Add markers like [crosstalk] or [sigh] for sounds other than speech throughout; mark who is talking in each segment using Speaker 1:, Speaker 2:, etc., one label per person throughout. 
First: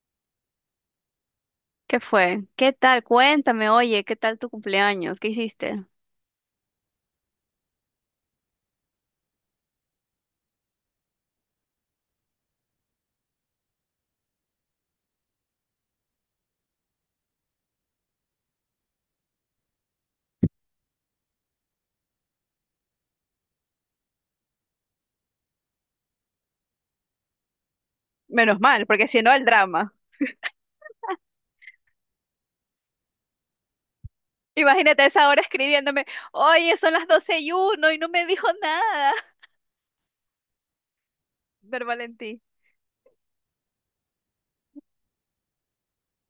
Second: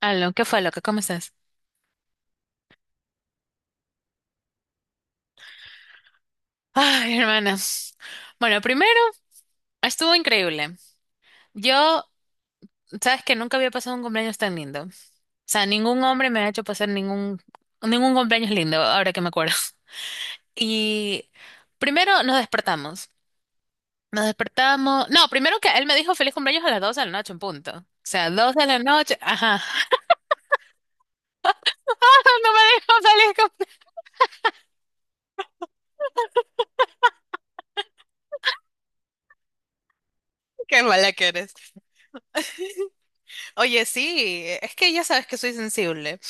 Speaker 1: Aló, ¿qué fue, loca? ¿Cómo estás?
Speaker 2: ¿Qué fue? ¿Qué tal? Cuéntame, oye, ¿qué tal tu cumpleaños? ¿Qué hiciste?
Speaker 1: Ay, hermana. Bueno, primero, estuvo increíble. Yo, sabes que nunca había pasado un cumpleaños tan lindo. O sea, ningún hombre me ha hecho pasar ningún cumpleaños lindo, ahora que me acuerdo. Y primero nos despertamos. Nos despertamos. No, primero que él me dijo feliz cumpleaños a las 12 de la noche, en punto. O sea, 2
Speaker 2: Menos
Speaker 1: de la
Speaker 2: mal, porque
Speaker 1: noche.
Speaker 2: si no, el
Speaker 1: Ajá.
Speaker 2: drama.
Speaker 1: [laughs] No me dijo feliz cumpleaños.
Speaker 2: Imagínate a esa hora escribiéndome, oye, son las 12:01 y no me dijo nada. [laughs]
Speaker 1: Qué mala que eres.
Speaker 2: Ver Valentín.
Speaker 1: Oye, sí, es que ya sabes que soy sensible.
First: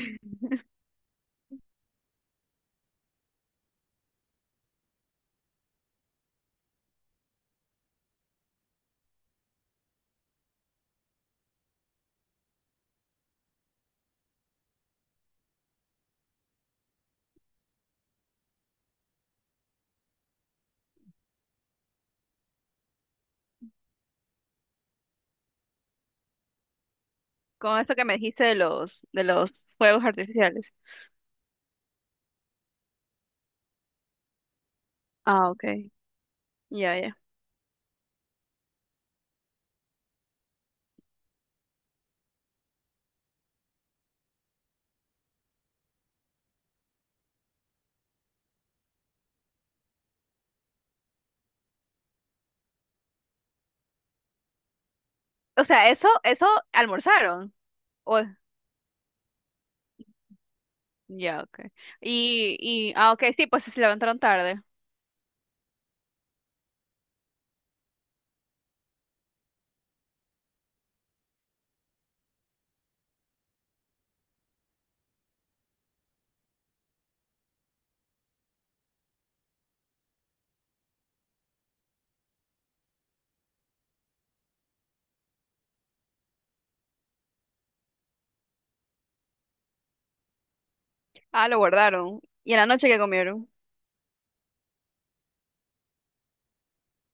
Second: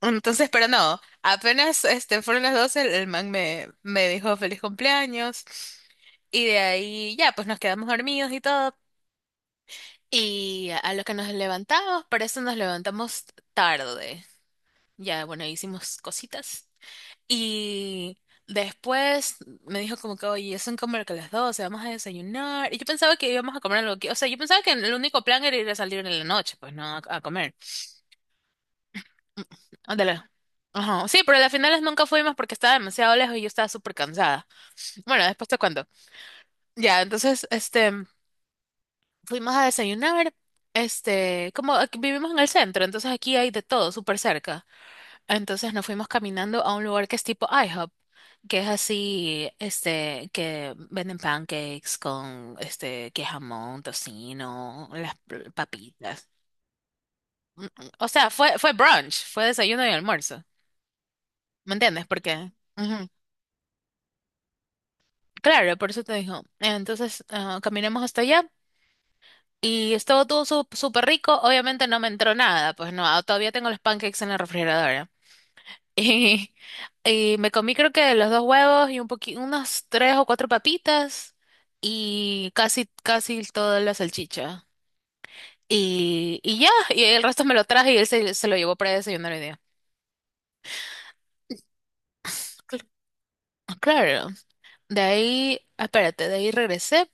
Speaker 1: Entonces, pero no, apenas fueron las 12 el man me dijo feliz cumpleaños y de ahí ya, pues nos quedamos dormidos y todo. Y a lo que nos levantamos, para eso nos levantamos tarde. Ya, bueno, hicimos cositas. Y después me dijo como que, oye, son como que las 12, vamos a desayunar. Y yo pensaba que íbamos a comer algo que, o sea, yo pensaba que el único plan era ir a salir en la noche, pues no, a comer.
Speaker 2: Con esto que me dijiste de los fuegos
Speaker 1: Ándale.
Speaker 2: artificiales.
Speaker 1: Ajá. Sí, pero a las finales nunca fuimos porque estaba demasiado lejos y yo estaba súper cansada. Bueno, después
Speaker 2: Ah,
Speaker 1: te
Speaker 2: ok.
Speaker 1: cuento.
Speaker 2: Ya,
Speaker 1: Ya,
Speaker 2: ya.
Speaker 1: entonces, fuimos a desayunar. Como aquí vivimos en el centro, entonces aquí hay de todo súper cerca. Entonces nos fuimos caminando a un lugar que es tipo IHOP, que es así, que venden pancakes con, que jamón, tocino,
Speaker 2: O sea, eso,
Speaker 1: papitas.
Speaker 2: eso almorzaron.
Speaker 1: Mm, mm. O
Speaker 2: O,
Speaker 1: sea, fue brunch, fue desayuno y almuerzo.
Speaker 2: Ya, ok.
Speaker 1: ¿Me entiendes? Porque...
Speaker 2: Y, y,
Speaker 1: ¿qué?
Speaker 2: ah, ok, sí, pues se levantaron tarde.
Speaker 1: Claro, por eso te digo. Entonces, caminamos hasta allá y estuvo todo súper rico. Obviamente no me entró nada, pues no, todavía tengo los pancakes en la refrigeradora. [laughs] Y, y me comí creo que los dos huevos y unas tres o cuatro papitas y casi, casi toda la salchicha. Y ya, y el resto me lo traje y él se lo llevó para desayunar hoy día.
Speaker 2: Ah, lo guardaron. ¿Y en la
Speaker 1: Cl-
Speaker 2: noche qué comieron?
Speaker 1: Claro, de ahí, espérate, de ahí regresé.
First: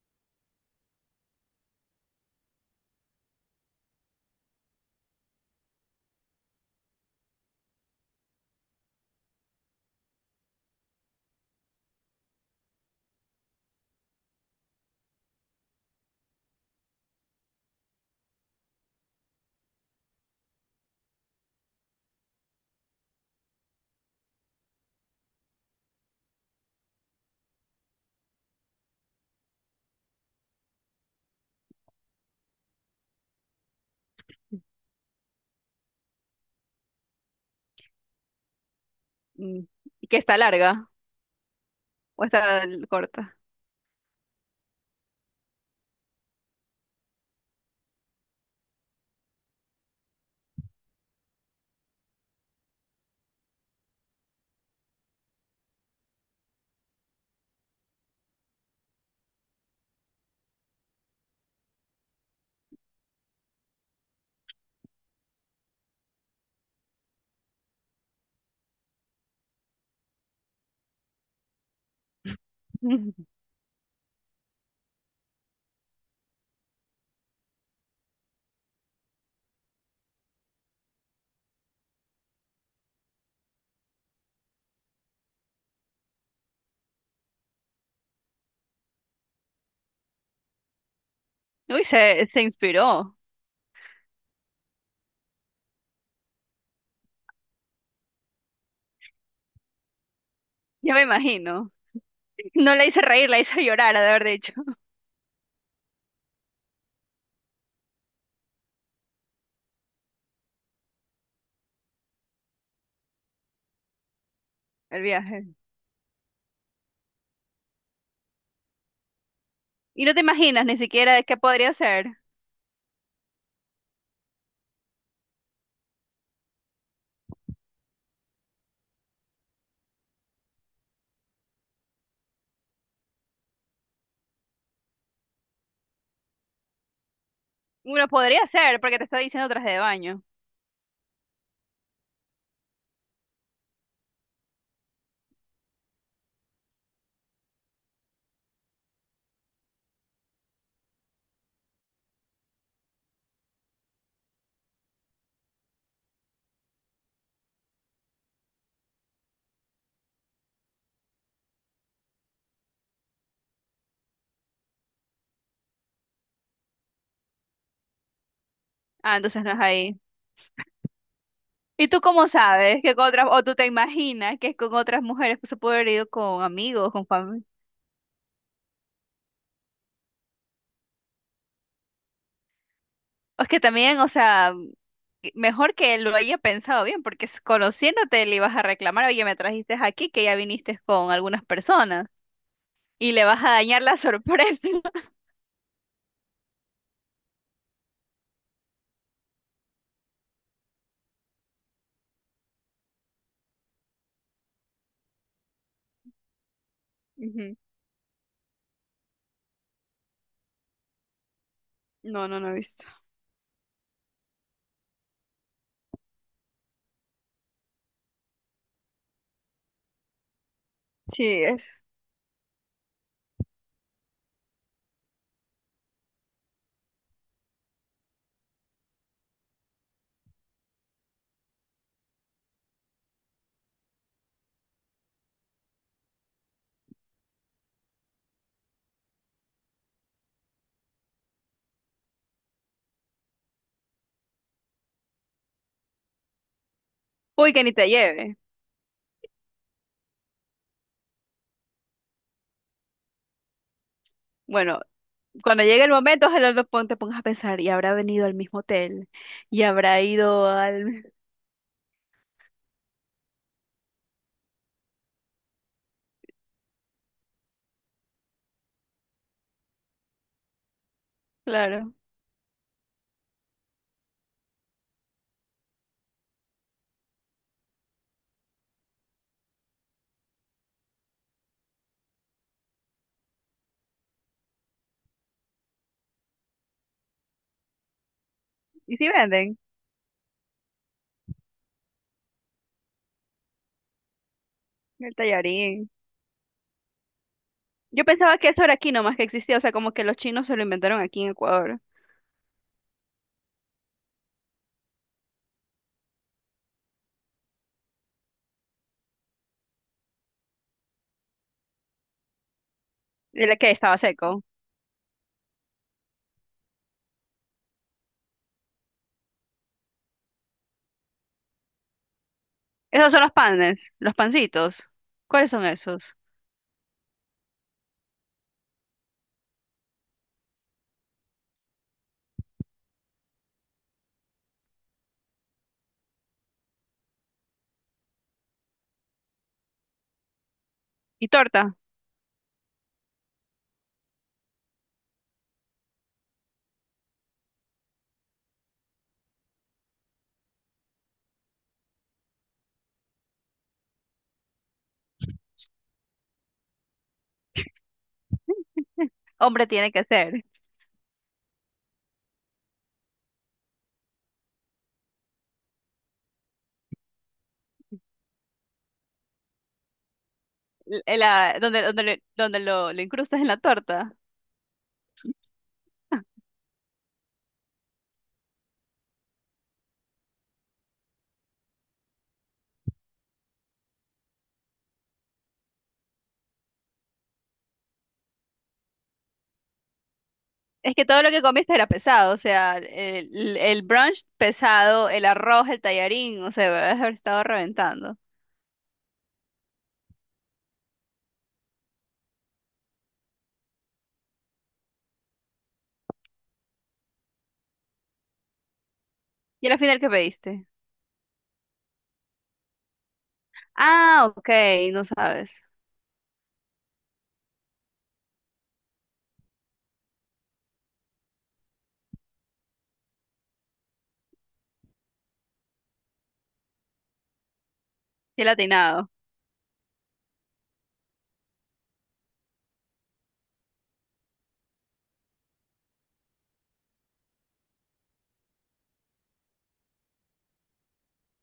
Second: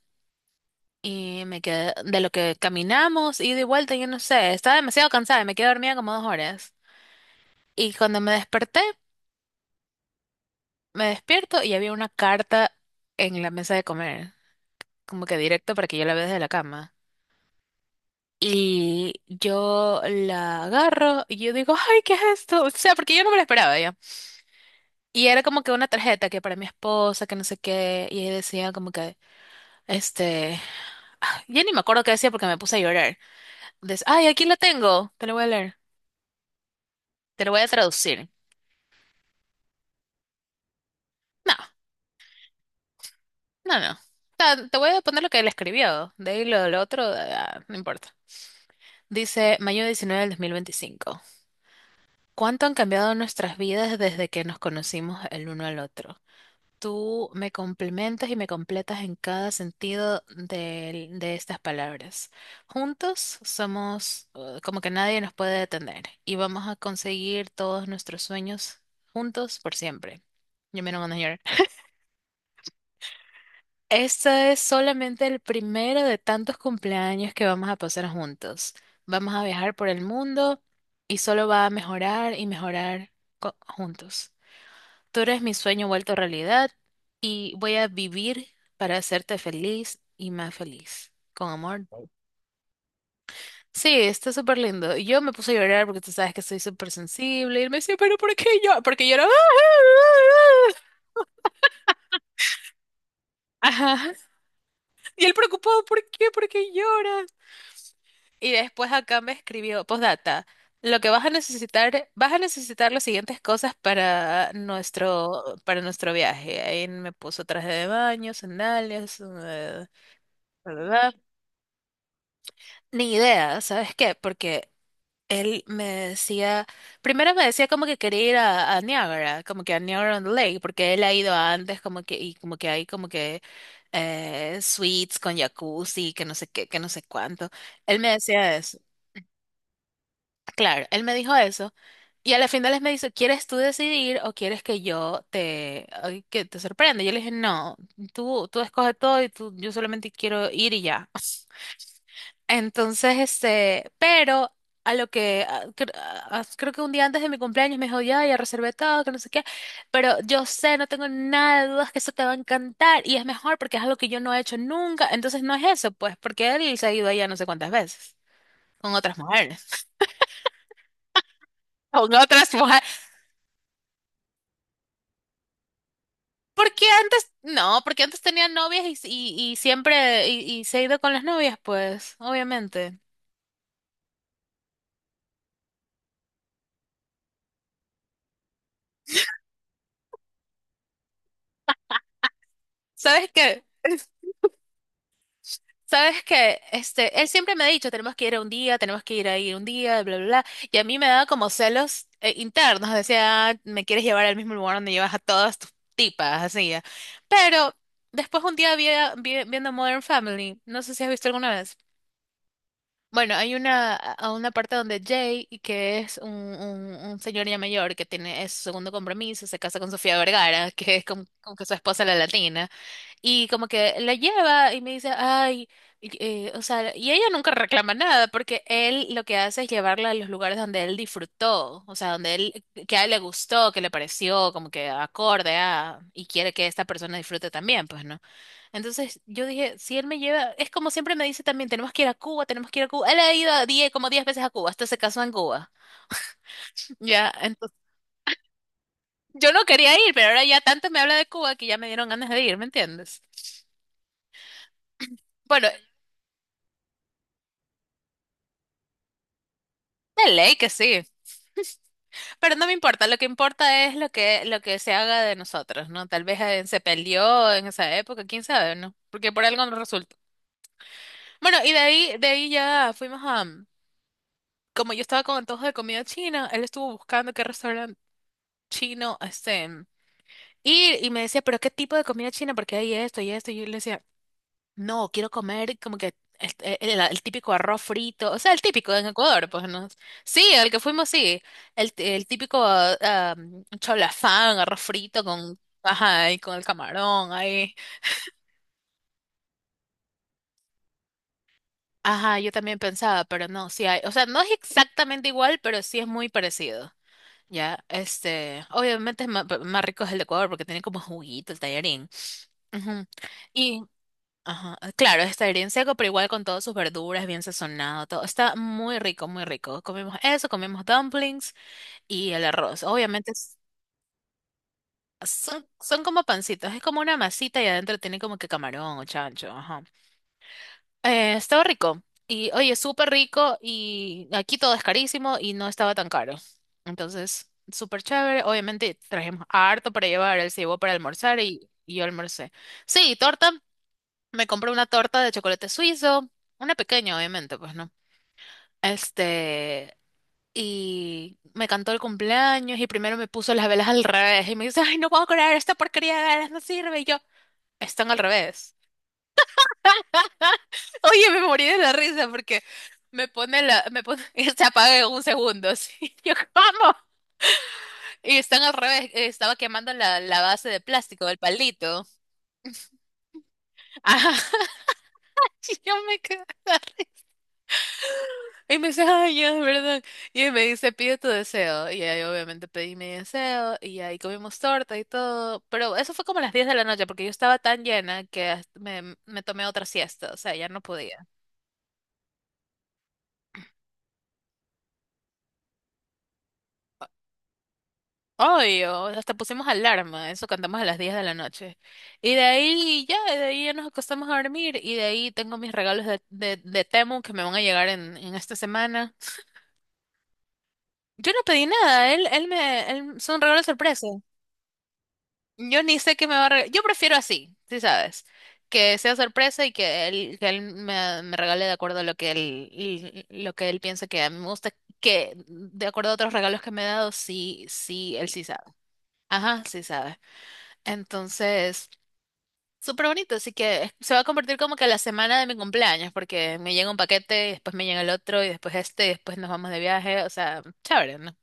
Speaker 1: Y me quedé, de lo que caminamos, ida y de vuelta, yo no sé, estaba demasiado cansada, y me quedé dormida como 2 horas. Y cuando me desperté, me despierto y había una carta en la mesa de comer, como que directo para que yo la vea desde la cama. Y yo la agarro y yo digo, ay, ¿qué es esto? O sea, porque yo no me la esperaba ya. Y era como que una tarjeta que para mi esposa, que no sé qué, y ahí decía como que, este, [sighs] ya ni me acuerdo qué decía porque me puse a llorar. Entonces, ay, aquí la tengo, te lo voy a leer, te lo voy a traducir.
Speaker 2: Mm, Que está larga
Speaker 1: No,
Speaker 2: o está corta.
Speaker 1: no, no. Te voy a poner lo que él escribió. De ahí lo otro, no importa. Dice mayo 19 del 2025. ¿Cuánto han cambiado nuestras vidas desde que nos conocimos el uno al otro? Tú me complementas y me completas en cada sentido de, estas palabras. Juntos somos como que nadie nos puede detener y vamos a conseguir todos nuestros sueños juntos por siempre. Yo me lo mando.
Speaker 2: [laughs]
Speaker 1: Este es solamente el primero de tantos cumpleaños que vamos a pasar juntos. Vamos a viajar por el mundo y solo va a mejorar y mejorar juntos. Tú eres mi sueño vuelto realidad y voy a vivir para hacerte feliz y más feliz. Con
Speaker 2: Uy,
Speaker 1: amor.
Speaker 2: se inspiró.
Speaker 1: Sí, está súper lindo. Y yo me puse a llorar porque tú sabes que soy súper sensible. Y él me decía, ¿pero por qué yo? Porque llora.
Speaker 2: Ya
Speaker 1: [laughs]
Speaker 2: me imagino. No la hice reír, la hice llorar, ha de
Speaker 1: Ajá.
Speaker 2: haber dicho,
Speaker 1: Y él preocupado, ¿por qué? ¿Por qué llora? Y después acá me escribió, postdata, lo que vas a necesitar las siguientes cosas para
Speaker 2: el
Speaker 1: nuestro,
Speaker 2: viaje.
Speaker 1: para nuestro viaje. Ahí me puso traje de baño, sandalias,
Speaker 2: Y no te imaginas
Speaker 1: bla,
Speaker 2: ni
Speaker 1: bla,
Speaker 2: siquiera
Speaker 1: bla.
Speaker 2: de qué podría ser.
Speaker 1: Ni idea, ¿sabes qué? Porque él me decía, primero me decía como que quería ir a Niagara, como que a Niagara on the Lake, porque él ha ido antes, como que, y como que hay como que suites con jacuzzi, que no sé qué, que no sé cuánto. Él
Speaker 2: Bueno,
Speaker 1: me
Speaker 2: podría
Speaker 1: decía eso.
Speaker 2: ser, porque te está diciendo traje de baño.
Speaker 1: Claro, él me dijo eso. Y a la final él me dice, ¿quieres tú decidir o quieres que yo te, ay, que te sorprenda? Yo le dije, no, tú escoges todo y tú, yo solamente quiero ir y ya. Entonces, pero a lo que, creo que un día antes de mi cumpleaños me dijo, ya, ya reservé todo, que no sé qué, pero yo sé, no tengo nada de dudas que eso te va a encantar y es mejor porque es algo que yo no he hecho nunca. Entonces no es eso, pues, porque él se ha ido allá no sé cuántas veces, con
Speaker 2: Ah,
Speaker 1: otras
Speaker 2: entonces no es
Speaker 1: mujeres.
Speaker 2: ahí. ¿Y tú
Speaker 1: Con
Speaker 2: cómo
Speaker 1: otras
Speaker 2: sabes que
Speaker 1: mujeres.
Speaker 2: con otras, o tú te imaginas que es con otras mujeres que se puede haber ido con
Speaker 1: Porque
Speaker 2: amigos, con
Speaker 1: antes,
Speaker 2: familia?
Speaker 1: no, porque antes tenía novias y siempre, y se ha ido con las novias, pues, obviamente.
Speaker 2: Es que también, o sea, mejor que lo haya pensado bien, porque conociéndote le ibas a reclamar, oye, me trajiste aquí, que ya viniste con algunas personas, y le
Speaker 1: ¿Sabes
Speaker 2: vas a
Speaker 1: qué?
Speaker 2: dañar la
Speaker 1: [laughs]
Speaker 2: sorpresa.
Speaker 1: ¿Sabes que él siempre me ha dicho, tenemos que ir a un día, tenemos que ir ahí un día, bla, bla, bla? Y a mí me daba como celos internos. Decía, "Ah, me quieres llevar al mismo lugar donde llevas a todas tus tipas, así. Ya".
Speaker 2: [laughs] Ujú.
Speaker 1: Pero después un día viendo Modern Family, no sé si has visto alguna vez.
Speaker 2: No, no, no he visto.
Speaker 1: Bueno, hay una, a una parte donde Jay, y que es un señor ya mayor que tiene es su segundo compromiso, se casa con Sofía Vergara, que es como,
Speaker 2: Sí,
Speaker 1: como que su
Speaker 2: es.
Speaker 1: esposa la latina, y como que la lleva y me dice, ay, o sea, y ella nunca reclama nada, porque él lo que hace es llevarla a los lugares donde él disfrutó, o sea, donde él, que a él le gustó, que le pareció como que acorde a, y quiere que esta persona disfrute también, pues, ¿no? Entonces yo dije, si él me lleva, es como siempre me dice también, tenemos que ir a Cuba, tenemos que ir a Cuba. Él ha ido a 10, como 10 veces a Cuba, hasta se casó en Cuba. Ya,
Speaker 2: Uy, que ni
Speaker 1: entonces
Speaker 2: te lleve.
Speaker 1: yo no quería ir, pero ahora ya tanto me habla de Cuba que ya me dieron ganas de ir, ¿me entiendes?
Speaker 2: Bueno, cuando
Speaker 1: Bueno,
Speaker 2: llegue el momento, ojalá no te pongas a pensar, y habrá venido al mismo hotel, y habrá
Speaker 1: de
Speaker 2: ido
Speaker 1: ley que sí,
Speaker 2: al...
Speaker 1: pero no me importa, lo que importa es lo que se haga de nosotros, ¿no? Tal vez se peleó en esa época, quién sabe, ¿no? Porque por algo no resulta.
Speaker 2: [laughs]
Speaker 1: Bueno, y
Speaker 2: Claro.
Speaker 1: de ahí ya fuimos a, como yo estaba con antojo de comida china, él estuvo buscando qué restaurante chino, este. Y me decía, pero ¿qué tipo de comida china? Porque hay esto y esto. Y yo le decía, no, quiero comer como que el típico arroz frito, o sea, el típico
Speaker 2: ¿Y
Speaker 1: en
Speaker 2: si
Speaker 1: Ecuador,
Speaker 2: venden
Speaker 1: pues no. Sí, al que fuimos, sí. El típico cholafán, arroz
Speaker 2: el
Speaker 1: frito con,
Speaker 2: tallarín?
Speaker 1: ajá, y con el camarón, ahí.
Speaker 2: Yo pensaba que eso era aquí nomás que existía, o sea, como que los chinos se lo inventaron aquí en Ecuador.
Speaker 1: Ajá, yo también pensaba, pero no, sí hay. O sea, no es exactamente igual, pero sí es muy parecido. Ya, obviamente es más, rico es el de Ecuador porque tiene como juguito el tallarín. Ujú.
Speaker 2: ¿El que estaba seco?
Speaker 1: Ajá, ah, claro, está bien seco, pero igual con todas sus verduras, bien sazonado, todo. Está muy rico, muy rico. Comemos eso, comemos dumplings y el arroz.
Speaker 2: Esos son
Speaker 1: Obviamente
Speaker 2: los panes, los pancitos. ¿Cuáles
Speaker 1: son,
Speaker 2: son
Speaker 1: son
Speaker 2: esos?
Speaker 1: como pancitos, es como una masita y adentro tiene como que camarón o chancho. Ajá. Estaba rico. Y oye, súper rico y aquí todo es carísimo y no estaba tan caro. Entonces, súper chévere. Obviamente trajimos harto para llevar, él se llevó para
Speaker 2: ¿Y
Speaker 1: almorzar y,
Speaker 2: torta?
Speaker 1: y yo almorcé. Sí, torta. Me compré una torta de chocolate suizo, una pequeña, obviamente, pues no. Este, y me cantó el cumpleaños y primero me puso las velas al revés y me dice, ay, no puedo creer, esta porquería de velas no sirve. Y yo, están al revés.
Speaker 2: Hombre, tiene que ser.
Speaker 1: [laughs] Oye, me morí de la risa porque me pone la, me pone, [laughs] y se apaga en 1 segundo. Así. [laughs] Yo, ¿cómo? Y están al revés, estaba quemando la base de
Speaker 2: L- eh,
Speaker 1: plástico del
Speaker 2: la- donde donde,
Speaker 1: palito.
Speaker 2: le- donde lo, lo incrustas en la
Speaker 1: [laughs]
Speaker 2: torta.
Speaker 1: Ajá, y yo me quedé. Y me dice, ay, ya, ¿verdad? Y me dice, pide tu deseo. Y ahí obviamente pedí mi deseo y ahí comimos torta y todo. Pero eso fue como a las 10 de la noche porque yo estaba tan llena que hasta me tomé otra siesta. O sea, ya no
Speaker 2: Es que todo
Speaker 1: podía.
Speaker 2: lo que comiste era pesado, o sea, el brunch pesado, el arroz, el tallarín, o sea, debes haber estado reventando.
Speaker 1: Obvio, hasta pusimos alarma. Eso cantamos a las 10 de la noche. Y de ahí ya nos acostamos a dormir. Y de ahí tengo mis regalos de Temu que me van a llegar en esta semana.
Speaker 2: ¿Y al final qué pediste?
Speaker 1: Yo no pedí nada. Son regalos sorpresa.
Speaker 2: Ah, ok, no sabes.
Speaker 1: Yo ni sé qué me va a regalar. Yo prefiero así, sí sabes. Que sea sorpresa y que él, me regale de acuerdo a lo que él, y lo que él piensa que a mí me gusta. Que de acuerdo a otros regalos que me ha dado, sí, sí, él sí
Speaker 2: Qué
Speaker 1: sabe.
Speaker 2: latinado.
Speaker 1: Ajá, sí sabe. Entonces, súper bonito. Así que se va a convertir como que la semana de mi cumpleaños, porque me llega un paquete, y después me llega el otro, y después y después nos vamos de viaje. O sea, chévere, ¿no?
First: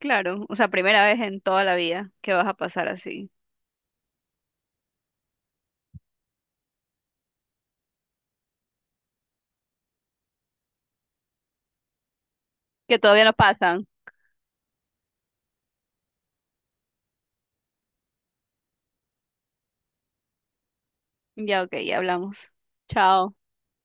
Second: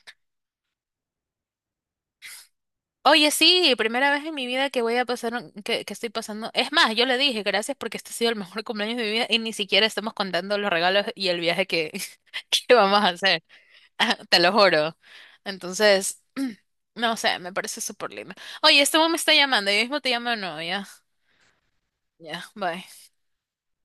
Speaker 2: Claro, o sea, primera vez en toda la vida que vas a pasar así.
Speaker 1: Oye, sí, primera vez en mi vida que voy a pasar, que estoy pasando. Es más, yo le dije gracias porque este ha sido el mejor [laughs] cumpleaños de mi vida y ni siquiera estamos contando los regalos y el viaje que, [laughs] que
Speaker 2: Que
Speaker 1: vamos a
Speaker 2: todavía no
Speaker 1: hacer.
Speaker 2: pasan.
Speaker 1: [laughs] Te lo juro. Entonces, [clears throat] no sé, me parece súper lindo. Oye, este hombre me está llamando, yo mismo te llamo de nuevo, ya.
Speaker 2: Ya, ok, ya
Speaker 1: Ya,
Speaker 2: hablamos.
Speaker 1: bye.
Speaker 2: Chao.